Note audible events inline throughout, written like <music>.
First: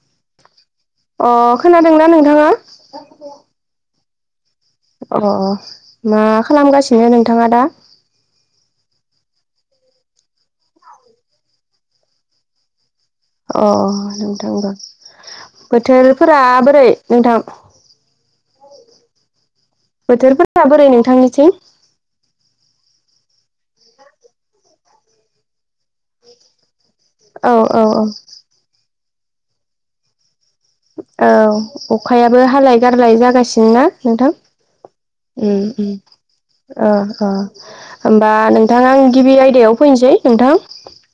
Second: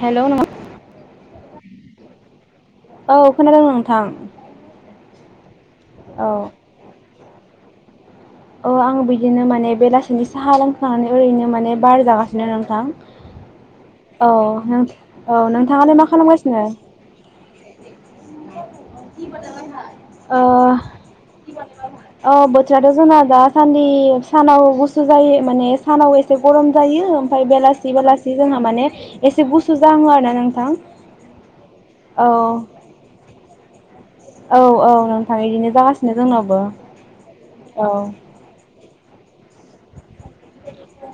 Hello नोंथां। अ खोनादोंना नोंथाङा। औ खोनादों नोंथां। अ मा औ खालामगासिनो नोंथाङा दा। अ आं बिदिनो माने बेलासिनि साहा लोंखांनानै ओरैनो माने बार जागासिनो नोंथां। अ औ नोंथांबो नों औ नोंथाङालाय मा बोथोरफोरा खालामगासिनो बोरै नोंथां। <unintelligible> ओ बोथोरफोरा बोरै नोंथांनिथिं अ बोथ फ्राथ' जोंना दासान्दि सानाव गुसु जायो माने सानाव एसे गरम। जायो ओमफ्राय औ औ बेलासि औ बेलासि जों माने एसे गुसु जाहाङो आरो नोंथां। औ औ अखायाबो हालाय गारलाय जागासिनो ना। नोंथां औ औ नोंथां उम इदिनो उम जागासिनो जोंनावबो ओ ओ औ होमबा नोंथां आं गिबि आयदायाव फैनोसै नोंथां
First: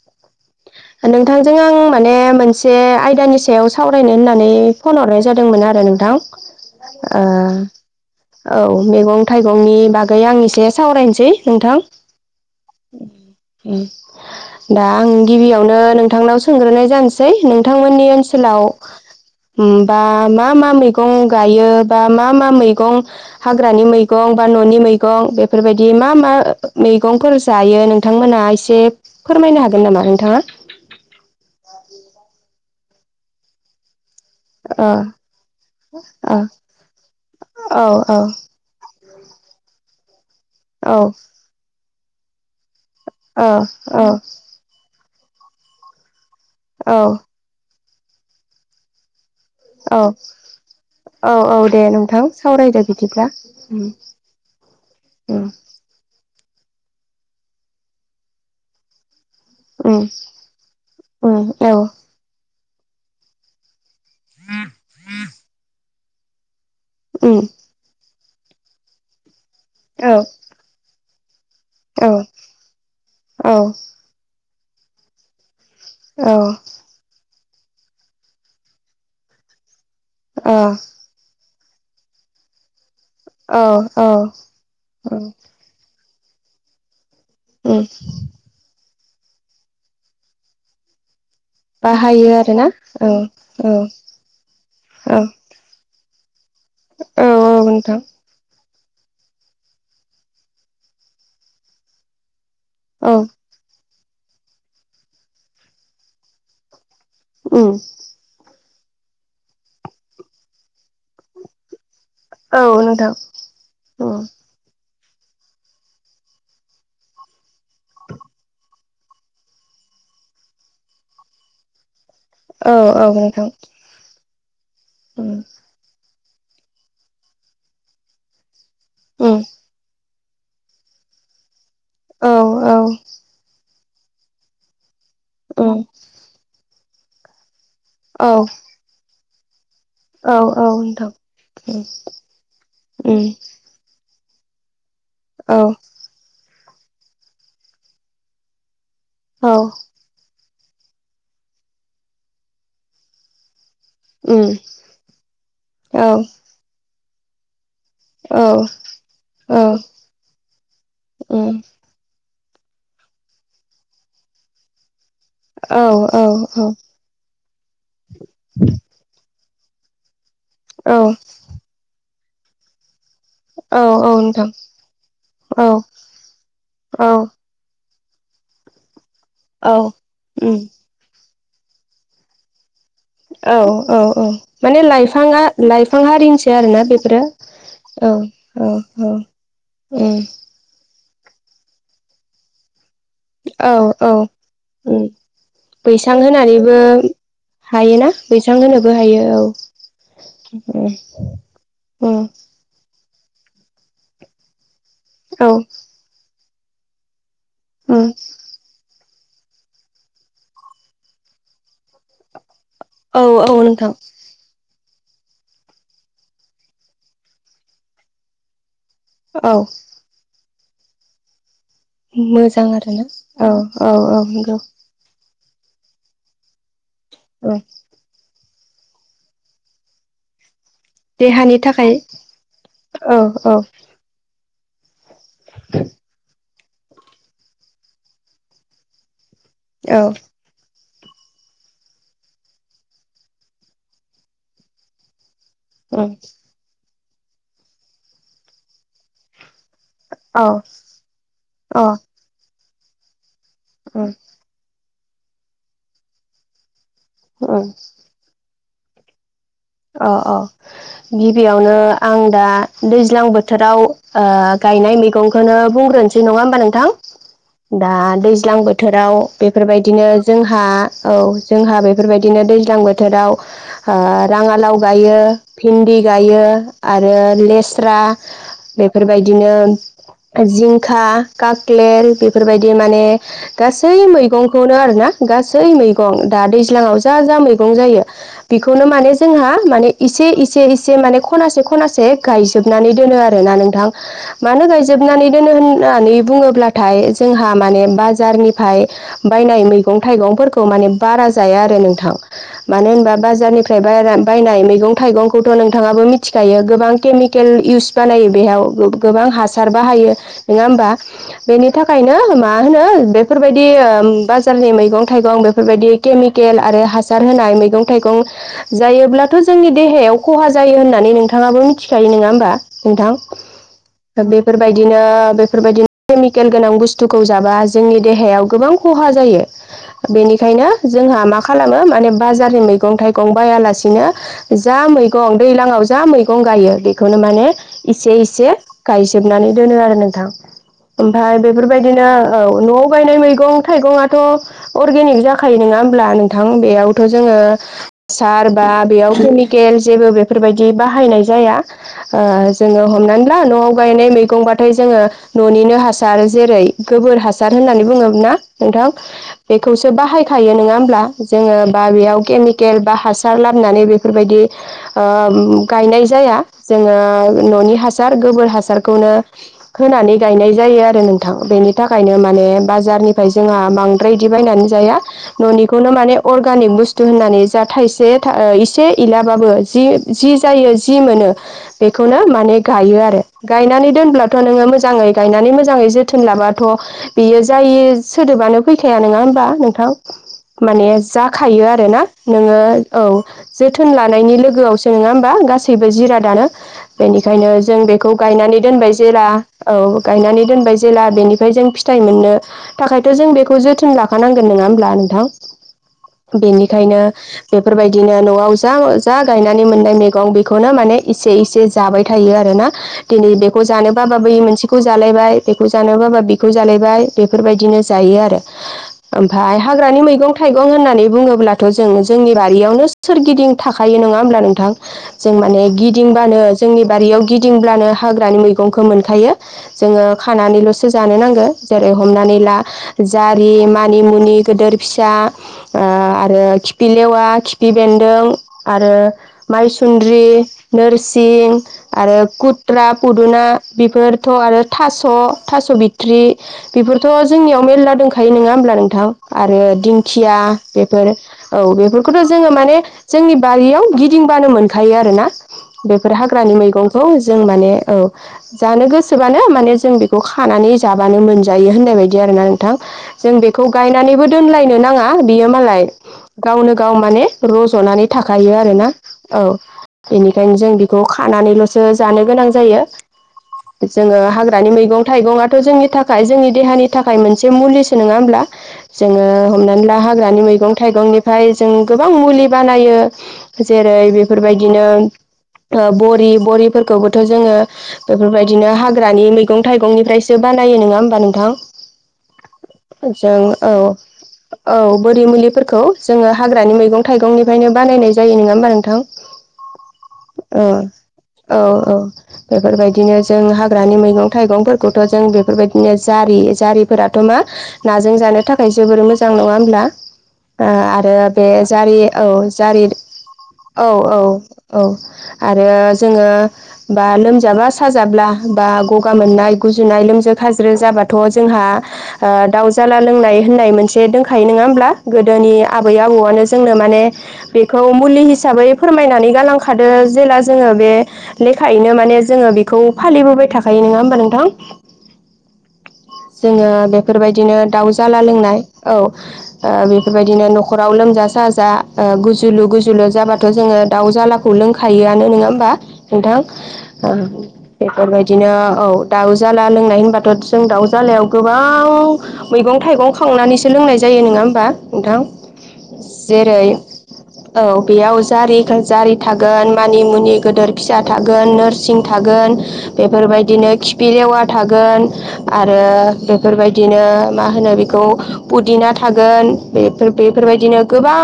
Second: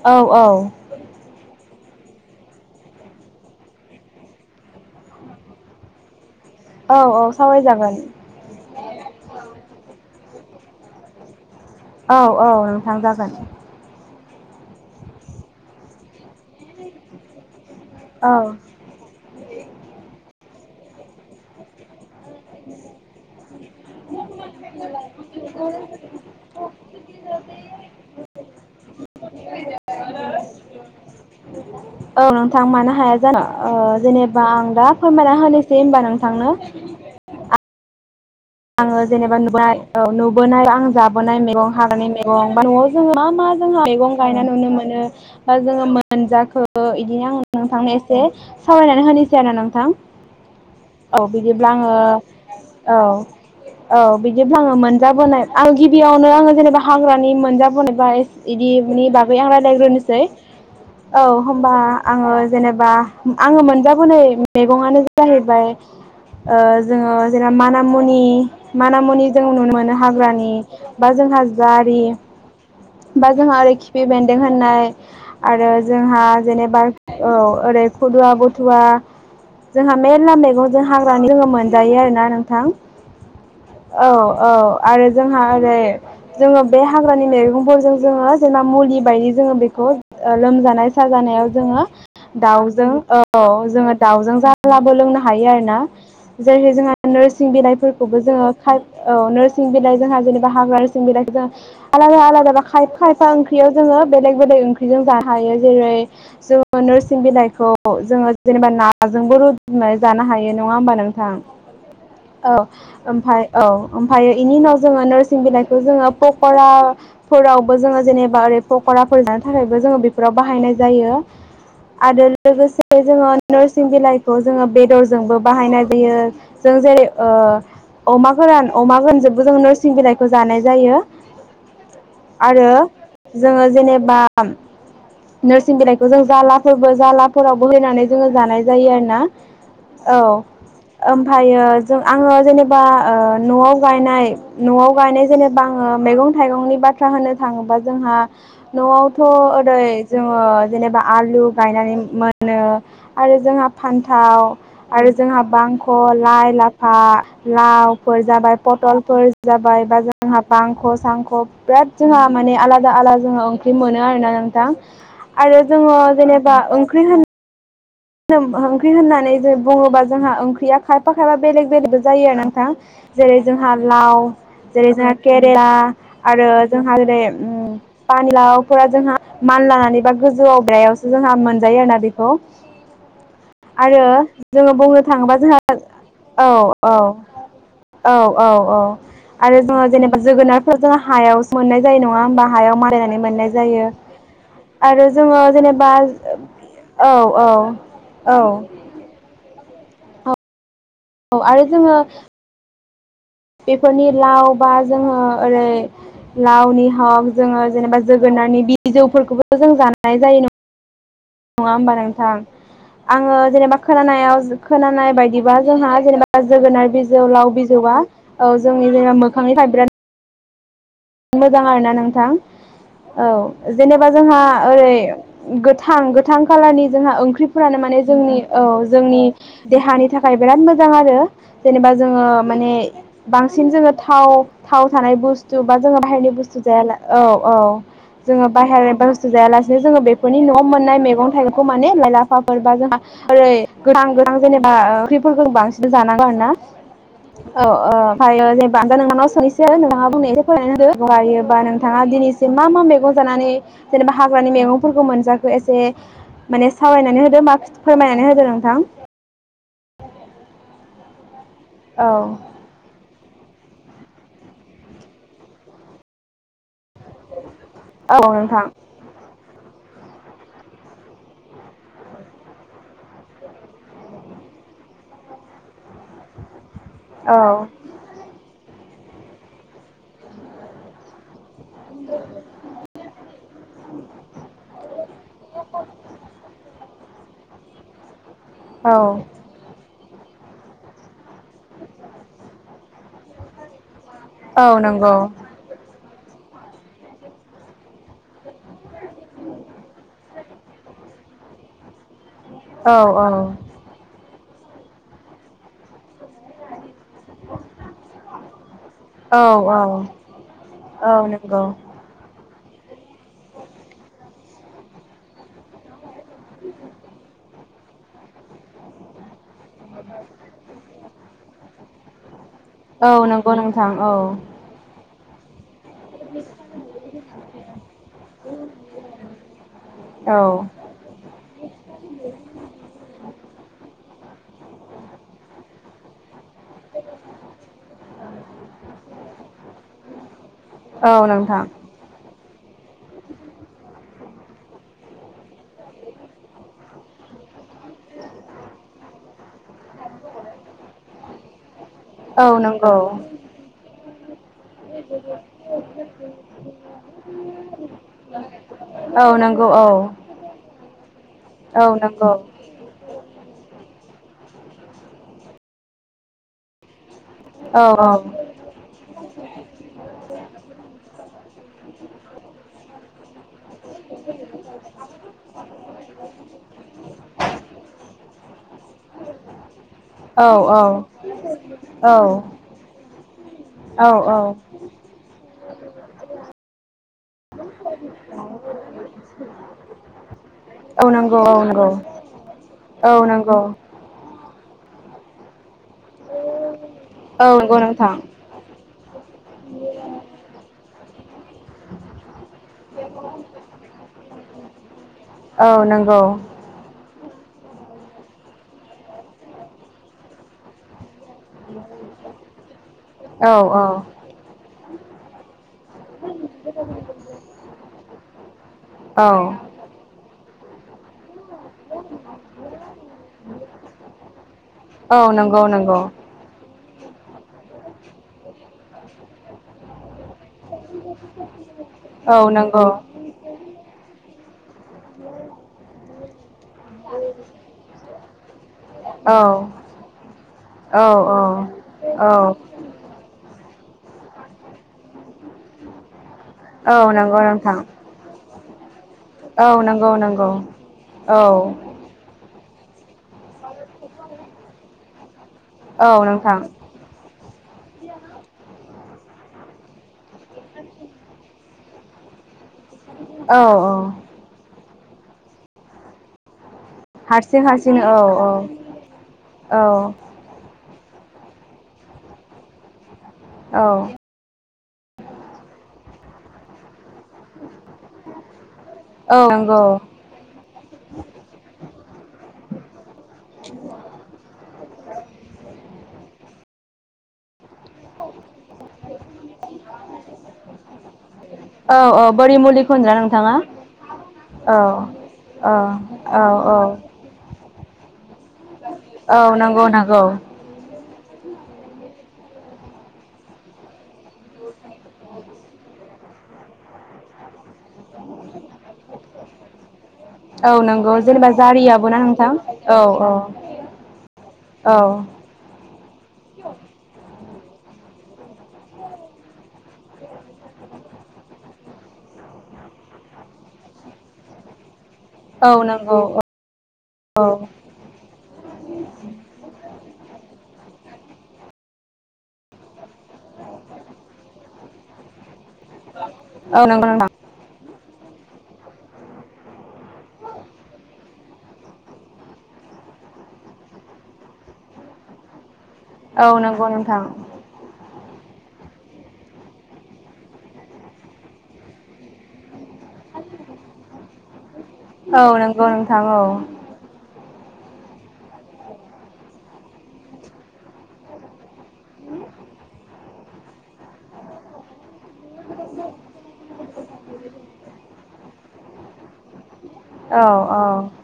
औ औ नोंथांजों आं माने मोनसे आयदानि सायाव सावरायनो होननानै फन हरनाय जादोंमोन आर रो नो नोंथां औ औ सावरायजागोन ओ औ मेगं थाइगंनि बागै आं एसे सावरायनोसै नोंथां औ औ नोंथां जागोन उम दा आं गिबियावनो नोंथांनाव सोंग्रोनाय जानोसै नों नोंथांमोननि औ ओनसोलाव बा मा मा मैगं गायो बा मा मा मैगं हाग्रानि मैगं बा न'नि मैगं बेफोरबायदि मा मा ओ मै गंफोर जायो नोंथांमोना एसे फोरमायनो हागोन नामा नोंथाङा औ नोंथां मानो हाया जानो ओ जेने बा आं ओ दा फोरमायना होनोसै होनबा ओ नोंथांनो औ औ आंङो जेनेबा नुनाय औ नुबोनाय आं औ जाबोनाय मेगं हाग्रानि मेगं न'आव जोंङो मा औ मा जोंहा मैगं गायनाय नुनो मोनो बा जोङो मोनजा ओ इदिनो आं नोंथांनो एसे सावरायनानै होनिस सैयाना नोंथां औ औ बिदिब्ला दे आङो नोंथां सावरायदो औ बिदिब्ला उम औ बिदिब्ला आङो मोनजाबोनाय उम आं गिबियावनो आङो जेनेबा हाग्रानि मोनजाबोनो इदिनि बा गै आं उम राइलायग्रोनोसै औ उम औ होनबा आङो जेनेबा आङो मोनजाबोनाय मैगंआनो जाहैबाय ओ जोंङो उम जेना मानामुनि मानामुनि जों नुनो मोनो औ हाग्रानि बा जोंहा जारि औ बा औ जोंहा ओरै खिफि बेनदों होननाय आरो जोंहा जेनेबा औ ओरै खुदुवा बथुवा जोंहा मेरला ओ मेगं जों औ हाग्रानि जोंङो मोनजायो आरोना नोंथां। औ औ आरो औ जोंहा ओरै जोङो बे हाग्रानि उम मेगंफोरजों जोङो जेना मुलि जायो जोंङो बेखौ लोमजानाय साजानायाव जोङो बाहायो आरोना दाउजों औ जोङो दाउजों जालाबो औ लोंनो हायो आरोना। जेरै जोंहा औ नोरसिं नोंथां बिलाइफोरखौबो जोंङो खार औ नोरसिं बिलाइ जोंहा जेनेबा हाग्रा नोरसिं बिलाइखौ जों आलादा आलादा रो औ खायफा-एफा ओंख्रियाव जोङो बेलेग-बेलेग ओंख्रिजों जानो हायो जेरै जों ओ नोरसिं बिलाइखौ उम जोंङो जेनेबा नाजोंबो रुदनानै जानो हायो नङा ओमबा नों नोंथां औ ओमफाय उम औ‌ इनि उनाव जों जोङो नोरसिं बिलाइखौ जोङो पक'रा फोरावबो जोङो जेनेबा ओरै फक'राफोर जानो थाखायबो जोङो बेफोराव बाहायनाय जायो। आरो औ लोगोसे औ जोङो नोंथां नोरसिं बिलाइखौ जोङो उम बेदरजोंबो बाहायनाय जायो। जों जेरै ओ अमा गोरान अमा गोन उम जोंबो जों नोरसिं बिलाइ। खौ जानाय जायो औ आरो औ जोङो जेनेबा नोरसिं उम बिलाइखौ जों जालाफोरबो जालाफोरावबो होनानै औ जोङो जानाय जायो आरो ना? औ ओमफायो उम जो आङो जेनेबा उम न'आव गायनाय। न'आव गायनाय जेनेबा आङो मैगं थाइगंनि बाथ्रा होनो थाङोबा जोंहा न'आवथ' औ ओरै जोङो जेनेबा आलु गायनानै मोनो आरो जोंहा उम फान्थाव आरो जोंहा बांख' औ लाइ लाफा लाव फोर जाबाय औ पटलफोर जाबाय बा जोंहा बांख' सांख' उम बिराद जोंहा माने आलादा आला जोंङो ओंख्रि मोनो आरोना नोंथां। आरो जोङो औ औ जेनेबा ओंख्रि होन जोम ओंख्रि होननानै जे बुङोबा जोंहा ओंख्रिया औ खायफा खायफा बेलेग बेलेग बो जायो नोंथां। जेरै औ जोंहा औ लाव नोंथां जेरै जोंहा औ केरेला आरो औ जोंहा जेरै पानिलावफोरा जोंहा मानलानानै बा उम गोजौआवग्रायावसो जोंहा मोनो। जायो आरो ना बेखौ। औ औ आरो औ जोङो माने बुंनो थाङोबा लाइफाङा जोंहा लाइफां औ हारिनिसो आरोना औ। बेफोरो औ औ औ आरो जोङो उम जेनेबा जोगोनारफोर जोंहा हायाव मोननाय जानाय नङा होमबा हायाव मानलानाय मोननाय औ जायो औ उम आरो जोङो जेनेबा औ औ। ना औ बैसां होनोबो हायो औ। औ आरो जोङो उम बेफोरनि लाव बा जोङो औ ओरै लावनि हक जोङो जेनेबा उम जोगोनारनि बिजौफोरखौबो जों जानाय जायो ना? नङा ओमबा नोंथां औ आङो औ जेनेबा नोंथां खोनानायाव खोनानाय बायदिबा जोंहा जेनेबा जोगोनार बिजौ लाव बिजौआ जोंनि जेनेबा औ मोखांनि थाइ बिराद मोजां आरोना नोंथां मोजां आरोना औ औ जेनेबा औ जोंहा नंगौ ओरै गोथां गोथां कालारनि जोंहा औ ओंख्रिफोरानो माने जोंनि औ जोंनि देहानि थाखाय बिराद मोजां। मोजां आरो देहानि जेनेबा थाखाय जोङो माने औ औ बांसिन जोङो थाव थाव थानाय बुस बा जोङो बाहेरनि बुस्थु जाया औ औ जोङो बाहेर जायालासिनो जोङो औ बेफोरनि न'आव मोन नाय मेगं थायगंखो माने लाइ लाफाफोर बा जोंहा ओरै गोथां गोथां जेनेबा ओ फोर बांसिन उम जानांगौ आरोना औ ओमफ्रायो जेनेबा नोंनाव सोंसै नोंथाङा औ <unintelligible> योबा अ नोंथाङा दिनैसिम मा मा मैगं जानानै उम जेनेबा हाग्रानि मैगं फोरखौ मोनजाखो एसे माने सावरायनानै होदो बा उम फोरमायनानै होदो नोंथां औ औ गिबियावनो आं दा औ दैज्लां बोथोर बोथोराव ओ गायनाय मैगंखौनो बुंग्रोनोसै नङा होमबा नोंथां दा औ दैज्लां नोंथां बोथोराव बेफोरबायदिनो जोंहा औ जोंहा बेफोरबायदिनो दैज्लां बोथोराव ओ राङालाव गायो भिन्दि गायो आरो औ लेस्रा बे बेफोरबायदिनो जिंखा लेर बेफोरबायदि माने गासै मैंगंखौनो आरोना गासै मैगं दा दैज्लाङाव जा जा मैगं जायो बेखौनो माने औ जोंहा माने एसे एसे एसे माने खनासे खनासे गायजोबनानै दोनो आरोना नोंथां मानो औ नंगौ गायजोबनानै दोनो होननानै बुङोब्लाथाय जोंहा माने बाजारनिफ्राय बायनाय मैगं थाइगंफोरखौ माने बारा जाया आरो नोंथां मानो औ होनबा औ बाजारनिफ्राय बायनाय मैगं थाइगंखौथ' नोंथाङाबो मिथि थिखायो गोबां केमिकेल इउस बानायो बेहयाव गोबां औ हासार औ बाहायो नङा होमबा औ नंगौ बेनि थाखायनो मा होनो बेफोरबायदि ओ बाजारनि मैगं थाइगं बेफोरबायदि केमिकेल आरो हासार होनाय मैगं थाइगं जायोब्ला जोंनि देहायाव खहा जायो होननानै नोंथाङाबो मिथिखायो नङा होमबा नोंथां औ नंगौ नोंथां औ बेफोरबायदिनो बे केमिकेल गोनां बुस्थुखौ जाबा जोंनि देहायाव गोबां खहा जायो औ बेनिखायनो जोंहा मा खालामो माने बाजारनि मैगं थाइगं जा मैगं दैलाङाव जा मैगं गंगायो बेखौनो माने एसे एसे गायजोबनानै दोनो आरो नोंथां। औ ओमफ्राय नोंथां बेफोरबायदिनो औ न'आव बायनाय मैगं थाइगङथ' अरगेनिक जाखायो नङा होमब्ला नोंथां बेयावथ' जोङो ओ जेबो बेफोरबायदि बाहायनाय जाया ओ औ जोङो नंगौ हमनानै ला न'आव गायनाय मैगं गंबाथाय जोंङो न'निनो हासार जेरै गोबोर हासार होननानै बुंङो ना नोंथां औ नंगौ औ बेखौसो बाहायखायो नंङा होमब्ला जोंङो औ बा बेयाव नंगौ केमिक हासार लाबोनानै बेफोरबायदि ओ गायनाय जाया जोङो ओ न'नि औ औ हासार गोबोर हासारखौनो होनानै गायनाय जायो आरो नोंथां बेनि थाखायनो माने बाजारनि जोंहा बांद्राय बिदि बायनानै जाया न'निखौनो माने अर्गानिक बुस्थु होननानै जा थाइसे इसे इलाबाबो जि जि औ जायो जि औ मोनो बेखौनो औ माने गायो आरो गायनानै औ दोनब्लाथ' नोङो मोजांङै गायनानै मोजां मोजाङै जोथोन लाबाथ' बेयो जाय सोदोबानो फैखाया नंङा होमबा नोंथां माने औ नंगौ औ जाखायो नंगौ आरोना नोंङो औ जोथोन लानायनि लोगोआवसो नंङा होमबा गासै गासैबो जिरा दानो बेनिखायनो औ नंगौ जों बेखौ नोंथां गायनानै दोनबाय जेला औ गायनानै दोनबाय जेला बेनिफ्राय जों फिथाइ मोननो थाखायथ' जों बेखौ जोथोन लाखानांगोन नोङा होमब्ला नोंथां औ नंगौ बेनिखायनो बेफोरबायदिनो न'आव जा जा गायनानै मोननाय मैगं बेखौनो माने इसे इसे जाबाय थायो आरोना दिनै औ बेखौ जानोबा बाबो मोनसेखौ जालायबाय बेखौ जानोबा जानो बाबाबो बेखौ जालायबाय बेफोरबादिनो जायो आरो औ ओमफाय हाग्रानि मैगं थाइगं होननानै बुङोब्लाथ' जोंनि बारियावनो सोरगिदिं थाखायायो नंङा हब्ला नोंथां जों औ मान नंगौ नंगौ गिदिंबानो जोंनि बे बारियाव गिदिंब्लानो हाग्रानि मैगंखौ मोनखायो जोङो खानानैल'सो जानो नांगो जेरै हमनानै औ ला नंगौ जारि मानिमुनि गोदिर फिसा आरो खिफि लेवा खिफि बेन्दों आरो औ माइसुन्द्रि, औ नोरसिं, आरो औ खुथ्रा, फुदुना बेफोरथ' आरो थास' थास' बिथ्रि। बेफोरथ' औ नंगौ जोंनियाव नोंथां मेरला दंखायो नंङा होमब्ला नोंथां? आरो औ नंगौ दिंखिया नंगौ बेफोर। औ बेफोरखौथ' जोंङो माने जोंनि बारियाव गिदिंबानो मोनखायो आरो ना। बेफोर औ हाग्रानि नोंथां मैगंखौ। जों माने औ जानो गोसोबानो माने जों बेखौ खानानै जाबानो मोनजायो होननाय बायदि आरोना जों औ बेखौ औ गायनानैबो दोनलायनो नांङा बियो मालाय गावनो गाव माने हारसिं हारसिं रज'नानै औ औ थाखायो आरोना औ बेनिखायनो जों बेखौ खानानैल'सो जानो गोनां जायो औ जोंङो हाग्रानि मैगं थाइगङथ' जोंनि थाखाय थाखाय जोंनि देहानि थाखाय मोनसे मुलिसो नंङा होमब्ला जोंङो औ नंगौ हमनानै ला हाग्रानि मैगं थाइगंनि। जों गोबां मुलि बानायो जेरै बेफोरबायदिनो बरि बरिफोरखौबोथ' जोंङो बेफोरबायदिनो हाग्रानि मैगं थाइगंनिफ्रायसो बानायो नंङा होमबा नोंथां? औ औ बोरि मुलिखौ होनदोंना जों नोंथाङा औ औ बोरि औ मुलिफोरखौ। जोङो औ औ हाग्रानि मैगं थाइगंनिफ्रायनो बानायनायायो जायो नंङा होमबा नोंथां औ नंगौ नंगौ औ औ औ बेफोरबायदिनो जों हाग्रानि मैगं थाइगंफोरखौथ' जों बेफोरबायदिनो जार बे जारिफोराथ' मा नाजों जानो थाखाय जोबोर मोजां नङा होमब्ला औ आरो नंगौ बे जेनेबा जारि जारियाबो ना औ नोंथां जारि औ औ औ औ औ आरो जोंङो बा लोमजाबा साजाब्ला बा गगा मोननाय गुजुनाय लोमज खाज्रि जाबथ' जोंहा द जाला लोंनाय होननाय मोनसे दंखायो नंङा होमब्ला गोदोनि औ आबै नंगौ आबौआनो औ जोंनो माने बेखौ औ मुलि हिसाबै फोरमायनानै गालांखादो जेन जोंङो बे लेखायैनो माने जोङो बेखौ फालिबोबाय थाखायो नङा होमबा नोंथां? जोङो औ नंगौ नोंथां बेफोरबायदिनो दाउ जाला लोंनाय, औ बेबायदिनो न'खराव लोमजा साजा, ओ गुजुलु गुजुलु जाबाथ' जोङो दाउ जालाखौ लोंखायो। जानो नङा होमबा नोंथां। औ नंगौ नोंथां बेफोरबायदि बिदिनो औ, दाउजाला लोंनाय होनबाथ' जों दाउजालायाव गोबां मैगं थाइगं ख संनानैसो लोंनाय जायो नङा होमबा नोंथां। औ नंगौ नोंथां औ जेरै औ बेयाव जारि जारि थागोन, मानि मुनि गदोर फिसा थागोन, नोरसिं थागोन बेफोरबायदिनो खिफि लेवा थागोन, आरो बेफोरबायदिनो मा होनो बेखौ पुदिना थागोन, बेफोर औ बेफोरबायदिनो औ गोबां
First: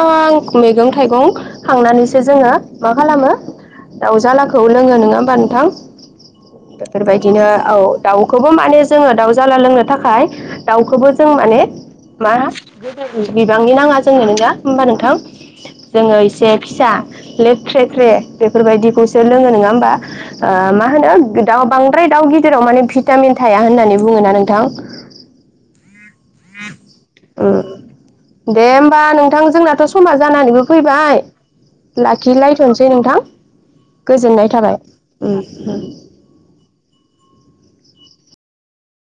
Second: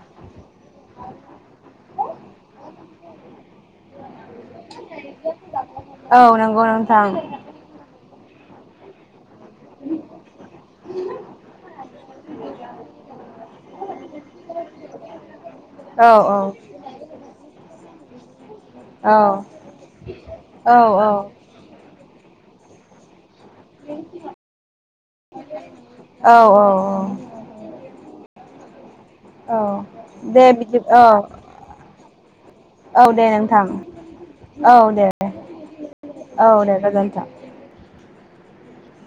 मैगं थाइगं खांनानैसो जोङो मा खालामो दाउ जालाखौ लोङो नंङा होमबा नोंथां। औ नंगौ नोंथां बेफोरबायदिनो औ दाउखौबो माने जोङो दाउ जाला लोंनो थाखाय दाउखौबो जों माने मा गोदोर बिबांनि नाङा जोंनो <unintelligible> होमबा नोंथां। औ जोङो एसे फिसा लोबख्रे ख्रे औ बेफोरबायदिखौसो लोङो नङा होमबा। ओ मा औ होनो दा बांद्राय दाउ गि दिराव माने भिटामिन थाया होननानै बुङो ना नोंथां। औ औ उम औ। दे होमबा नोंथां औ जोंनाथ' समा दे जानानैबो बिदि औ फैबाय। लाखिलायथनसै औ नोंथां। दे गोजोननाय औ दे थाबाय। औ दे गोजोन्थों।